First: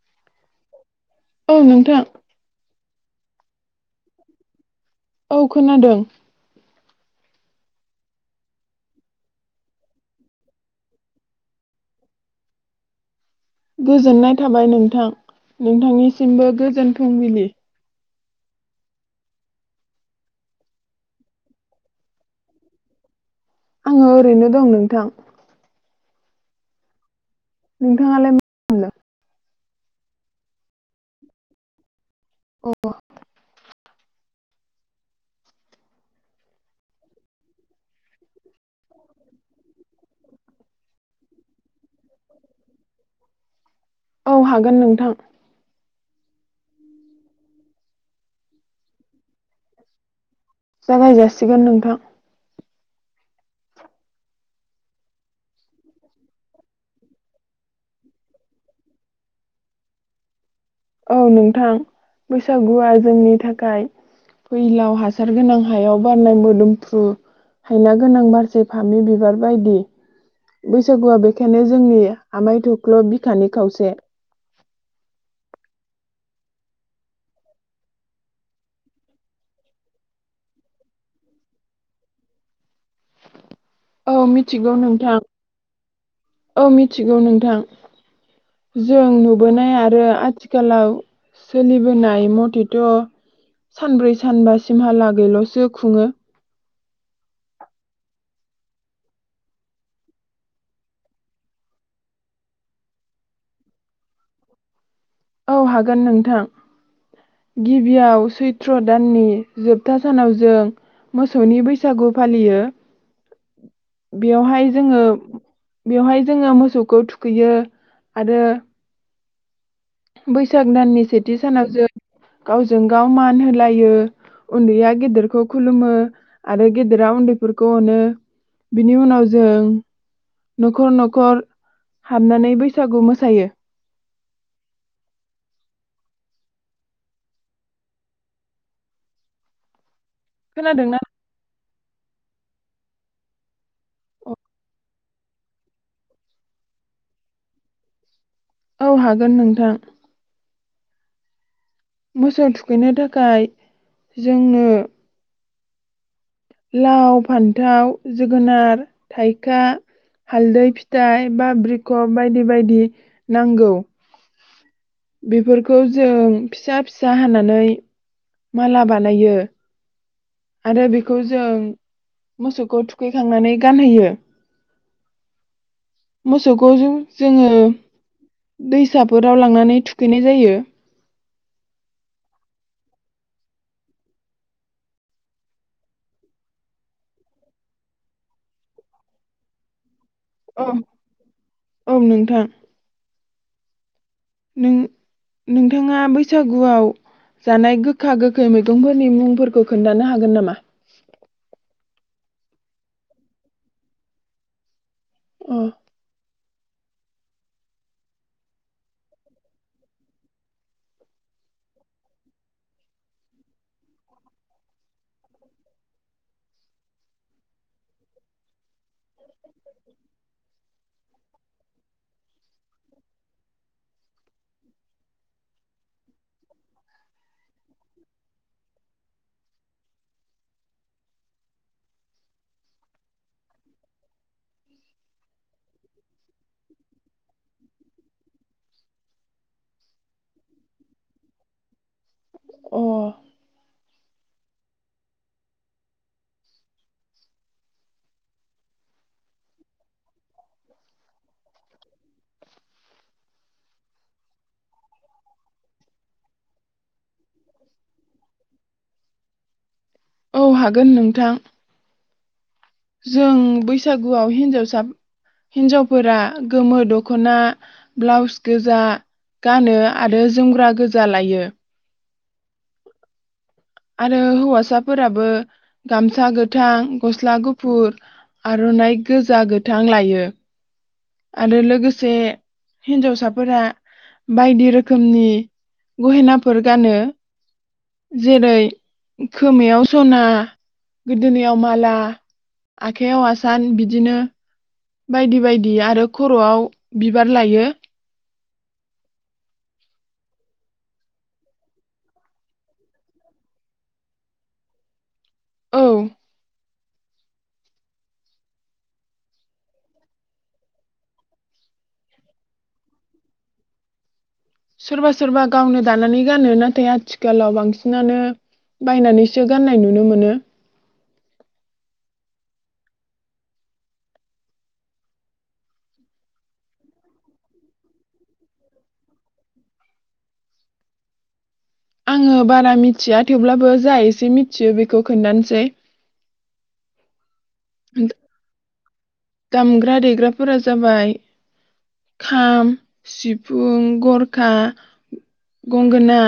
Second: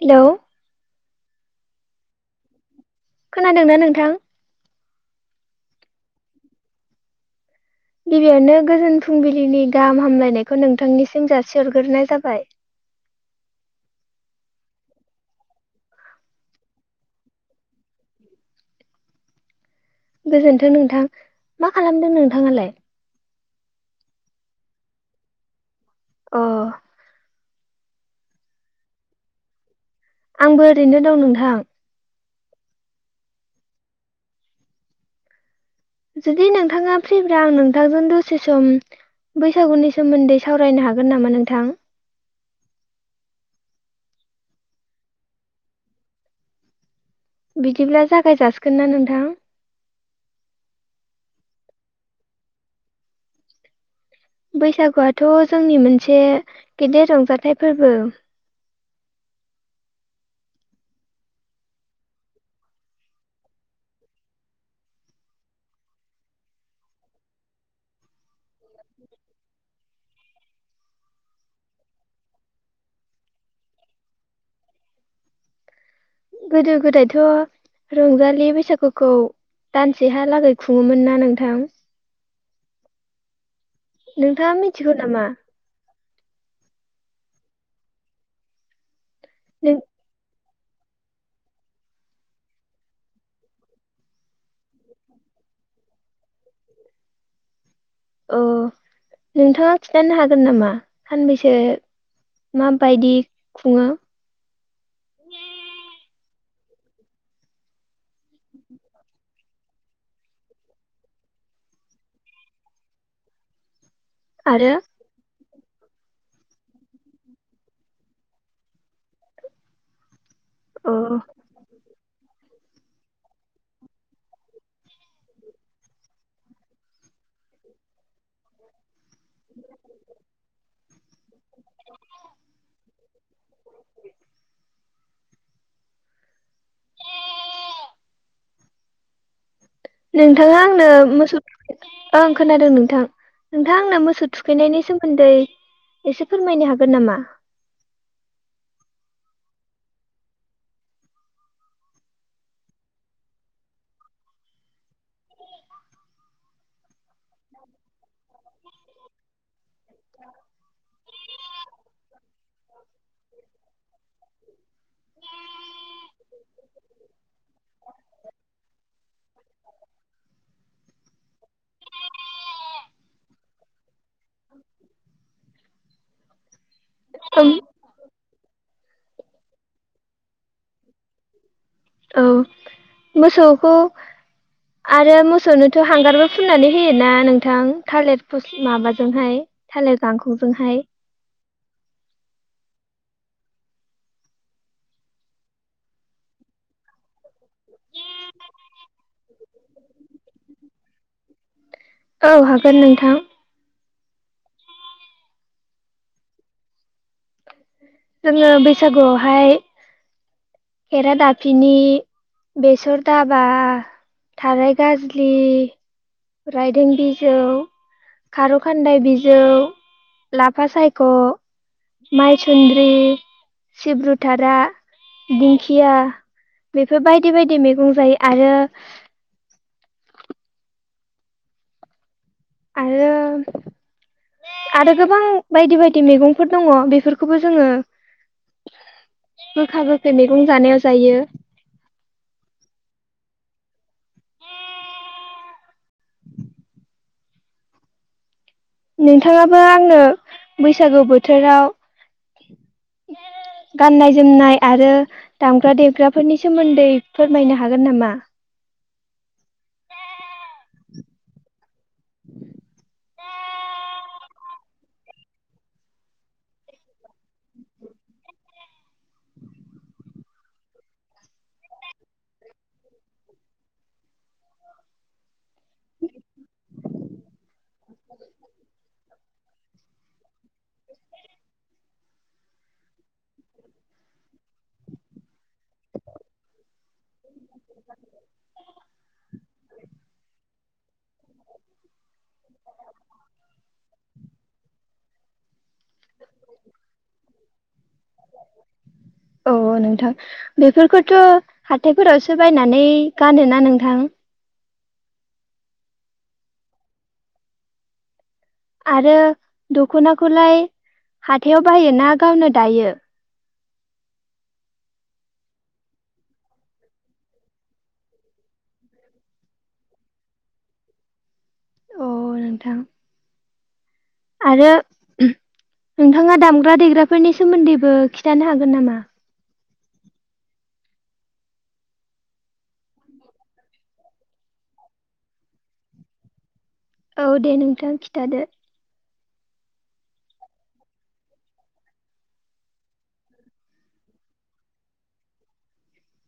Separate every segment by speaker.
Speaker 1: Hello
Speaker 2: औ नोंथां।
Speaker 1: खोनादोंना नोंथां?
Speaker 2: औ खोनादों।
Speaker 1: गिबियावनो गोजोन फुंबिलिनि गाहाम हामलायनायखौ नोंथांनिसिम जासिहरग्रोनाय जाबाय।
Speaker 2: गोजोननाय थाबाय नोंथां नोंथांनिसिमबो गोजोन फुंबिलि।
Speaker 1: गोजोन्थों नोंथां मा खालामदों नोंथाङालाय?
Speaker 2: आङो ओरैनो दं नोंथां।
Speaker 1: अ
Speaker 2: नोंथाङालाय मा [unintelligible] दो?
Speaker 1: आंबो ओरैनो दं नोंथां।
Speaker 2: अ
Speaker 1: जुदि नोंथाङा फ्रिब्रा आं नोंथांजों दसे सम बैसागुनि सोमोन्दै सावरायनो हागोन नामा नोंथां?
Speaker 2: [inaudible] औ हागोन नोंथां।
Speaker 1: बिदिब्ला जागाय जाासिगोन ना नोंथां?
Speaker 2: जागाय जासिगोन नोंथां।
Speaker 1: बैसागुआथ' जोंनि मोनसे गेदेर रंजाथाइ फोरबो।
Speaker 2: औ नोंथां बैसागुआ जोंनि थाखाय फैलाव हासार गोनां हायाव बारनाय मोदोमफ्रु हायना गोनां बारसे फामि बिबार बायदि। बैसागुआ बेखायनो जोंनि आमाय थख्ल' बिखानि खावसे।
Speaker 1: गोदो गोदायथ' रंजालि बैसागुखौ दानसेहालागै खुङोमोन ना नोंथां?
Speaker 2: औ
Speaker 1: नोंथाङा
Speaker 2: मिथिगौ नोंथां।
Speaker 1: नामा?
Speaker 2: औ मिथिगौ नोंथां उम। जों
Speaker 1: नों
Speaker 2: नुबोनाय आरो आथिख कालाव सोलिबोनाय मथेथ' सानब्रै सानबा सिमहालागैल'सो खुङो।
Speaker 1: अ नोंथाङा खिथानो हागोन नामा सानबैसे माबायदि खुङो?
Speaker 2: औ हागोन नोंथां गिबियाव सैथ्र' दाननि जोबथा सानाव जों मोसौनि बैसागु फालियो‌। बेवहाय
Speaker 1: आरो
Speaker 2: जोङो बेवहाय जोङो मोसौखौ थुखैयो आरो बैसाग
Speaker 1: अ
Speaker 2: दाननि सेथि सानाव जों गावजों गाव मान होलायो उन्दैया गेदेरखौ खुलुमो आरो गेदेरा उन्दैफोरखौ अनो बिनि उनाव जों न'खर न'ख खर हाबनानै बैसागु मोसायो।
Speaker 1: नोंथाङा आंनो
Speaker 2: खोनादोंना
Speaker 1: मोसौ ओं खोनादों नोंथां नोंथां आंना मोसौ थुखैनायनि सोमोन्दै एसे फोरमायनो हागोन नामा
Speaker 2: औ हागोन नोंथां मोसौ थुखैनो थाखाय जोंनो लाव फान्थाव जोगोनार थाइखा हालदै फिथाइ बाब्रिख' बायदि बायदि नांगौ बेफोरखौ जों फिसा फिसा हानानै माला बानायो आरो बेखौ जों मोसौखौ थुखैखांनानै गानहोयो। मोसौ खौ जों जोङो
Speaker 1: ओम
Speaker 2: दै साफोराव लांनानै थुखैनाय जायो।
Speaker 1: औ मोसौखौ आरो मोसौनोथ' हांगारबो फुननानै होयोना नोंथां थालिर फस माबाजोंहाय थालिर
Speaker 2: औ
Speaker 1: जांखौजोंहाय
Speaker 2: औ नोंथां नों नोंथाङा बैसागुआव जानाय गोखा गोखै मैगंफोरनि मुंफोरखौ खोन्थानो हागोन नामा
Speaker 1: औ हागोन नोंथां
Speaker 2: औ
Speaker 1: जोङो बैसागुआवहाय खेरा दाफिनि बेसर दाबा थाराय गाजलि राइदों बिजौ खारौ खान्दाय बिजौ लाफा सायख' माइसुन्द्रि सिब्रुथारा दिंखिया बेफोर बायदि बायदि मैगं जायो आरो आरो आरो गोबां बायदि बायदि मैगंफोर दङ बेफोरखौबो जोङो गोखा गोखै मैगं जानायाव जायो।
Speaker 2: अ
Speaker 1: नोंथाङाबो आंनो बैसागु बोथोराव गाननाय जोमनाय आरो दामग्रा देग्राफोरनि सोमोन्दै फोरमायनो हागोन नामा?
Speaker 2: औ हागोन नोंथां।
Speaker 1: उम
Speaker 2: जों बैसागुआव हिन्जावसा हिन्जावफोरा गोमो दख'ना ब्लाउस गोजा गानो आरो जोमग्रा गोजा लायो। आरो हौवासाफोराबो गामसा गोथां गस्ला गुफुर आर'नाइ गोज गोजा गोथां लायो। आरो लोगोसे हिन्जावसाफोरा बायदि रोखोमनि गहेनाफोर गानो जेरै खोमायाव स'ना गोदोनायाव माला आखाइयाव आसान बिदिनो बायदि बायदि आरो खर'आव बिबार लायो।
Speaker 1: औ नोंथां बेफोरखौथ' हाथायफोरावसो बायनानै गानोना नोंथां?
Speaker 2: औ
Speaker 1: आरो दख'नाखौलाय हाथायाव बाहायो ना गावनो दायो?
Speaker 2: सोरबा सोरबा गावनो दानानै गानो नाथाय आथिखालाव बांसिनानो बायनानैसो गाननाय नुनो मोनो‌।
Speaker 1: अ नोंथां आरो नोंथाङा दामग्रा देग्राफोरनि सोमोन्दैबो खिन्थानो हागोन नामा?
Speaker 2: आङो बारा मिथिया थेवब्लाबो जा एसे मिथियो बेखौ खोन्थानोसै।
Speaker 1: औ दे नोंथां खिन्थादो।
Speaker 2: दामग्रा देग्राफोरा जाबाय खाम सिफुं गरखा गंगोना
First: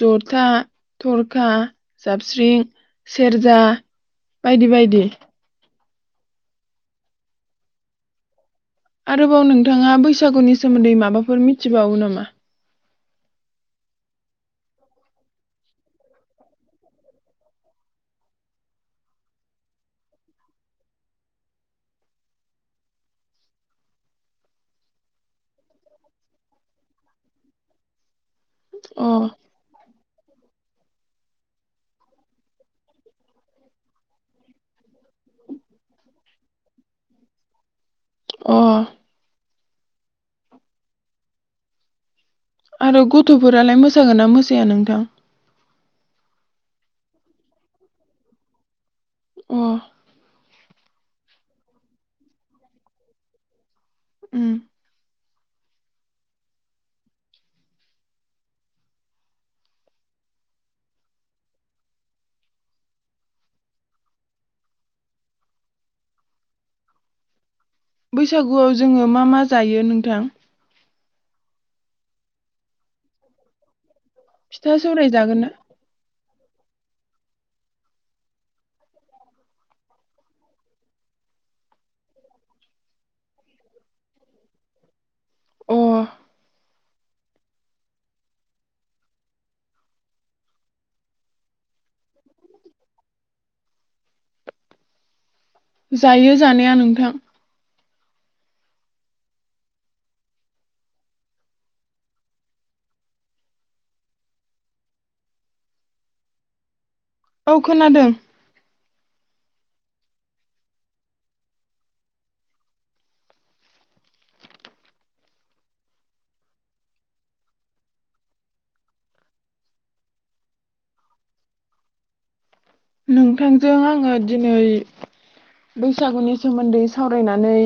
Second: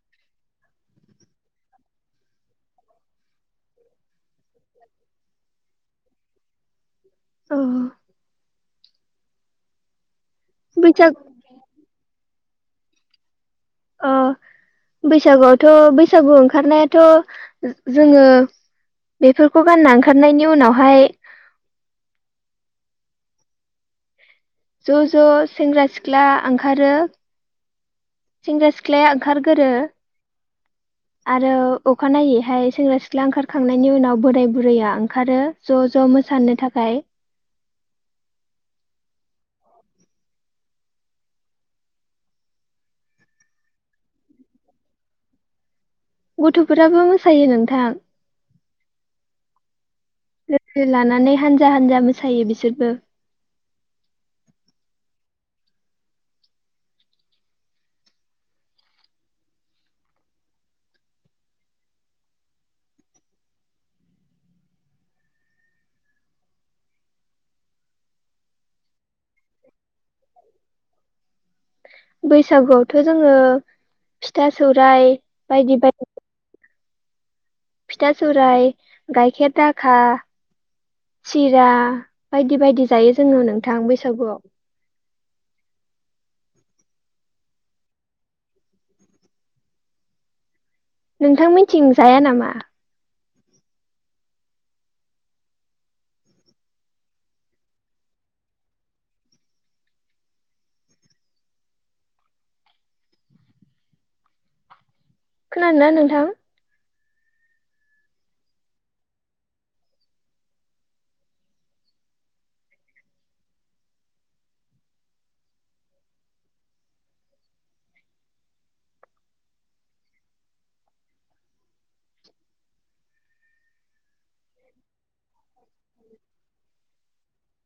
Speaker 2: ज'था थरखा जाबस्रिं सेरजा बायदि बायदि।
Speaker 1: औ
Speaker 2: आरोबाव नोंथाङा बै बैसागुनि सोमोन्दै
Speaker 1: बैसाग
Speaker 2: माबाफोर मिथिबावो नामा?
Speaker 1: अ बैसागुआवथ' बैसागु ओंखारनायाथ' जोङो बेफोरखौ गानना ओंखारनायनि उनावहाय ज' ज' सेंग्रा सिख्ला ओंखारो सेंग्रा
Speaker 2: अ
Speaker 1: सिख्लाया ओंखारगोरो आरो अखानायनायैहाय सेंग्रा सिख्ला ओंखारखांनायनि उनाव बोराय बुरैया ओंखारो ज' ज' मोसानो थाखाय
Speaker 2: अ आरो गथ'फोरालाय मोसागोना मोसाया नोंथां
Speaker 1: गथ'फोराबो मोसायो नोंथां
Speaker 2: अ
Speaker 1: लानानै हानजा हानजा मोसायो बिसोरबो
Speaker 2: उम बैसागुआव जोङो मा मा जायो नोंथां?
Speaker 1: बैसागुआवथ' जोङो फिथा
Speaker 2: सौराय
Speaker 1: सौराइ
Speaker 2: जागोन ना?
Speaker 1: बायदि बायदि फिथा सौराइ गाइखेर दाखा सिरा बायदि बायदि जायो जोङो नोंथां बैसागुआव
Speaker 2: अ
Speaker 1: नोंथां मिनथिं जाया नामा?
Speaker 2: जायो जानाया नोंथां
Speaker 1: खोनादोंना नोंथां
Speaker 2: औ खोनादों नोंथांजों आङो दिनै बैसागुनि सोमोन्दै सावरायनानै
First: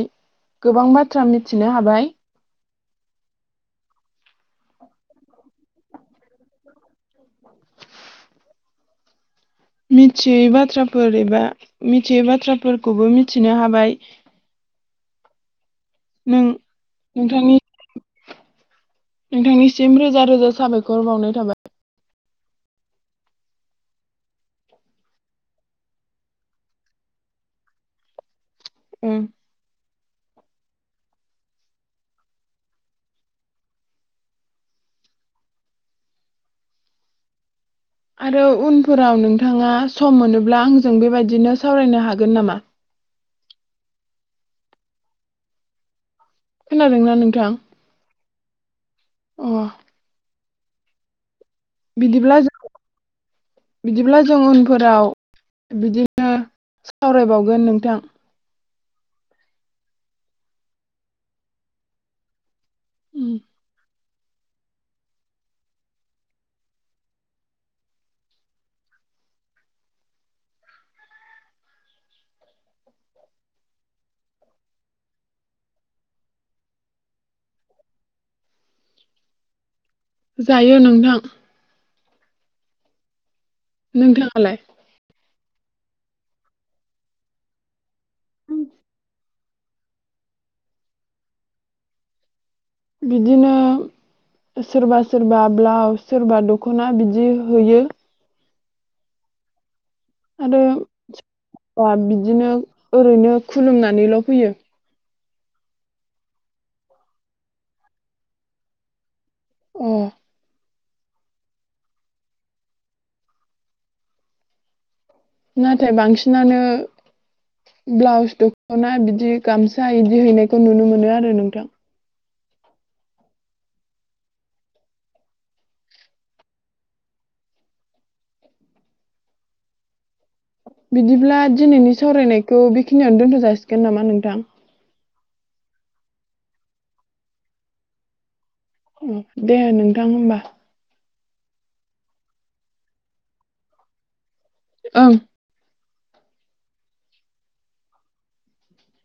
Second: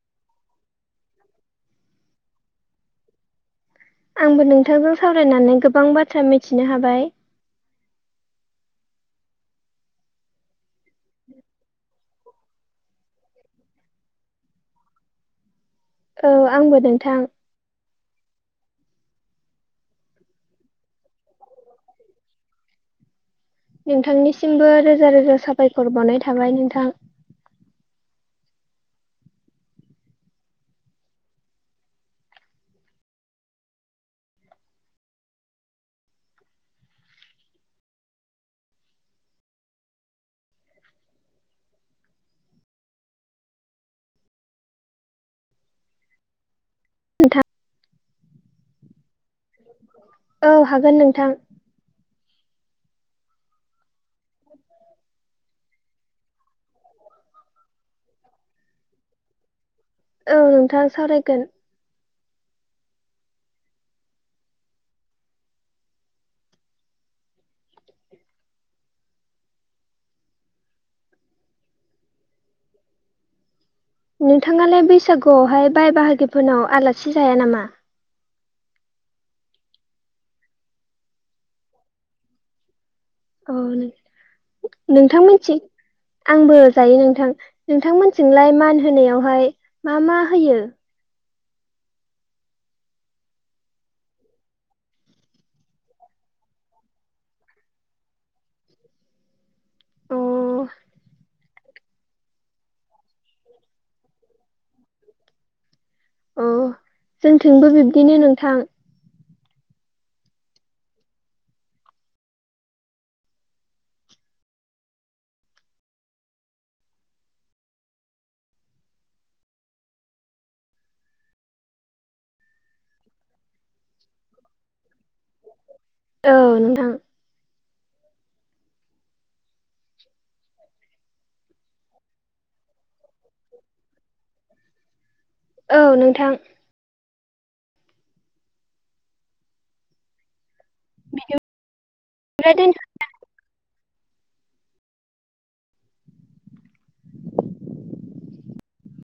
Speaker 2: गोबां बाथ्रा मिथिनो हाबाय
Speaker 1: आंबो नोंथांजों सावरायनानै गोबां बाथ्रा मिथिनो हाबाय
Speaker 2: मिथियै बाथ्राफोर एबा मिथियै बाथ्राफोरखौबो मिथिनो हाबाय नों
Speaker 1: औ आंबो नोंथां
Speaker 2: नोंथांनि नोंथांनिसिम रोजा रोजा साबायखर बावनाय थाबाय
Speaker 1: नोंथांनिसिमबो रोजा रोजा साबायखर बावनाय थाबाय नोंथां
Speaker 2: ओम आरो उनफोराव नोंथाङा सम मोनोब्ला आंजों बेबायदिनो सावरायनो हागोन नामा? खोनादोंना नोंथां अ
Speaker 1: [inaudible] औ हागोन नोंथां
Speaker 2: बिदिब्ला जों बिदिब्ला जों उनफोराव बिदिनो सावरायबावगोन नोंथां
Speaker 1: औ नोंथां सावरायगोन
Speaker 2: ओम
Speaker 1: नोंथाङालाय बैसागुयावहाय बाय बाहागिफोरनाव आलासि जाया नामा?
Speaker 2: जायो नोंथां
Speaker 1: औ नों
Speaker 2: नोंथाङालाय?
Speaker 1: नोंथां मोनथि आंबो जायो नोंथां नोंथांमोन थिंलाय मान होनायावहाय मा मा होयो
Speaker 2: बिदिनो सोरबा-सोरबा ब्लाउस सोरबा दखना बिदि होयो।
Speaker 1: अ
Speaker 2: आरो सोरबा बिदिनो ओरैनो खुलुमनानैल फैयो।
Speaker 1: अ जोंथिंबो बिब्दिनो नोंथां
Speaker 2: ए नाथाय बांसिनानो ब्लाउस दखना बिदि गामसा बिदि हैनायखौ नुनो मोनो आरो नोंथां।
Speaker 1: औ नोंथां
Speaker 2: बिदिब्ला दिनैनि सावरायनायखौ बेखिनियावनो दोनथ जाासिगोन नामा नोंथां।
Speaker 1: औ नोंथां
Speaker 2: दे नोंथां होमबा
Speaker 1: [unintelligible]
Speaker 2: ओं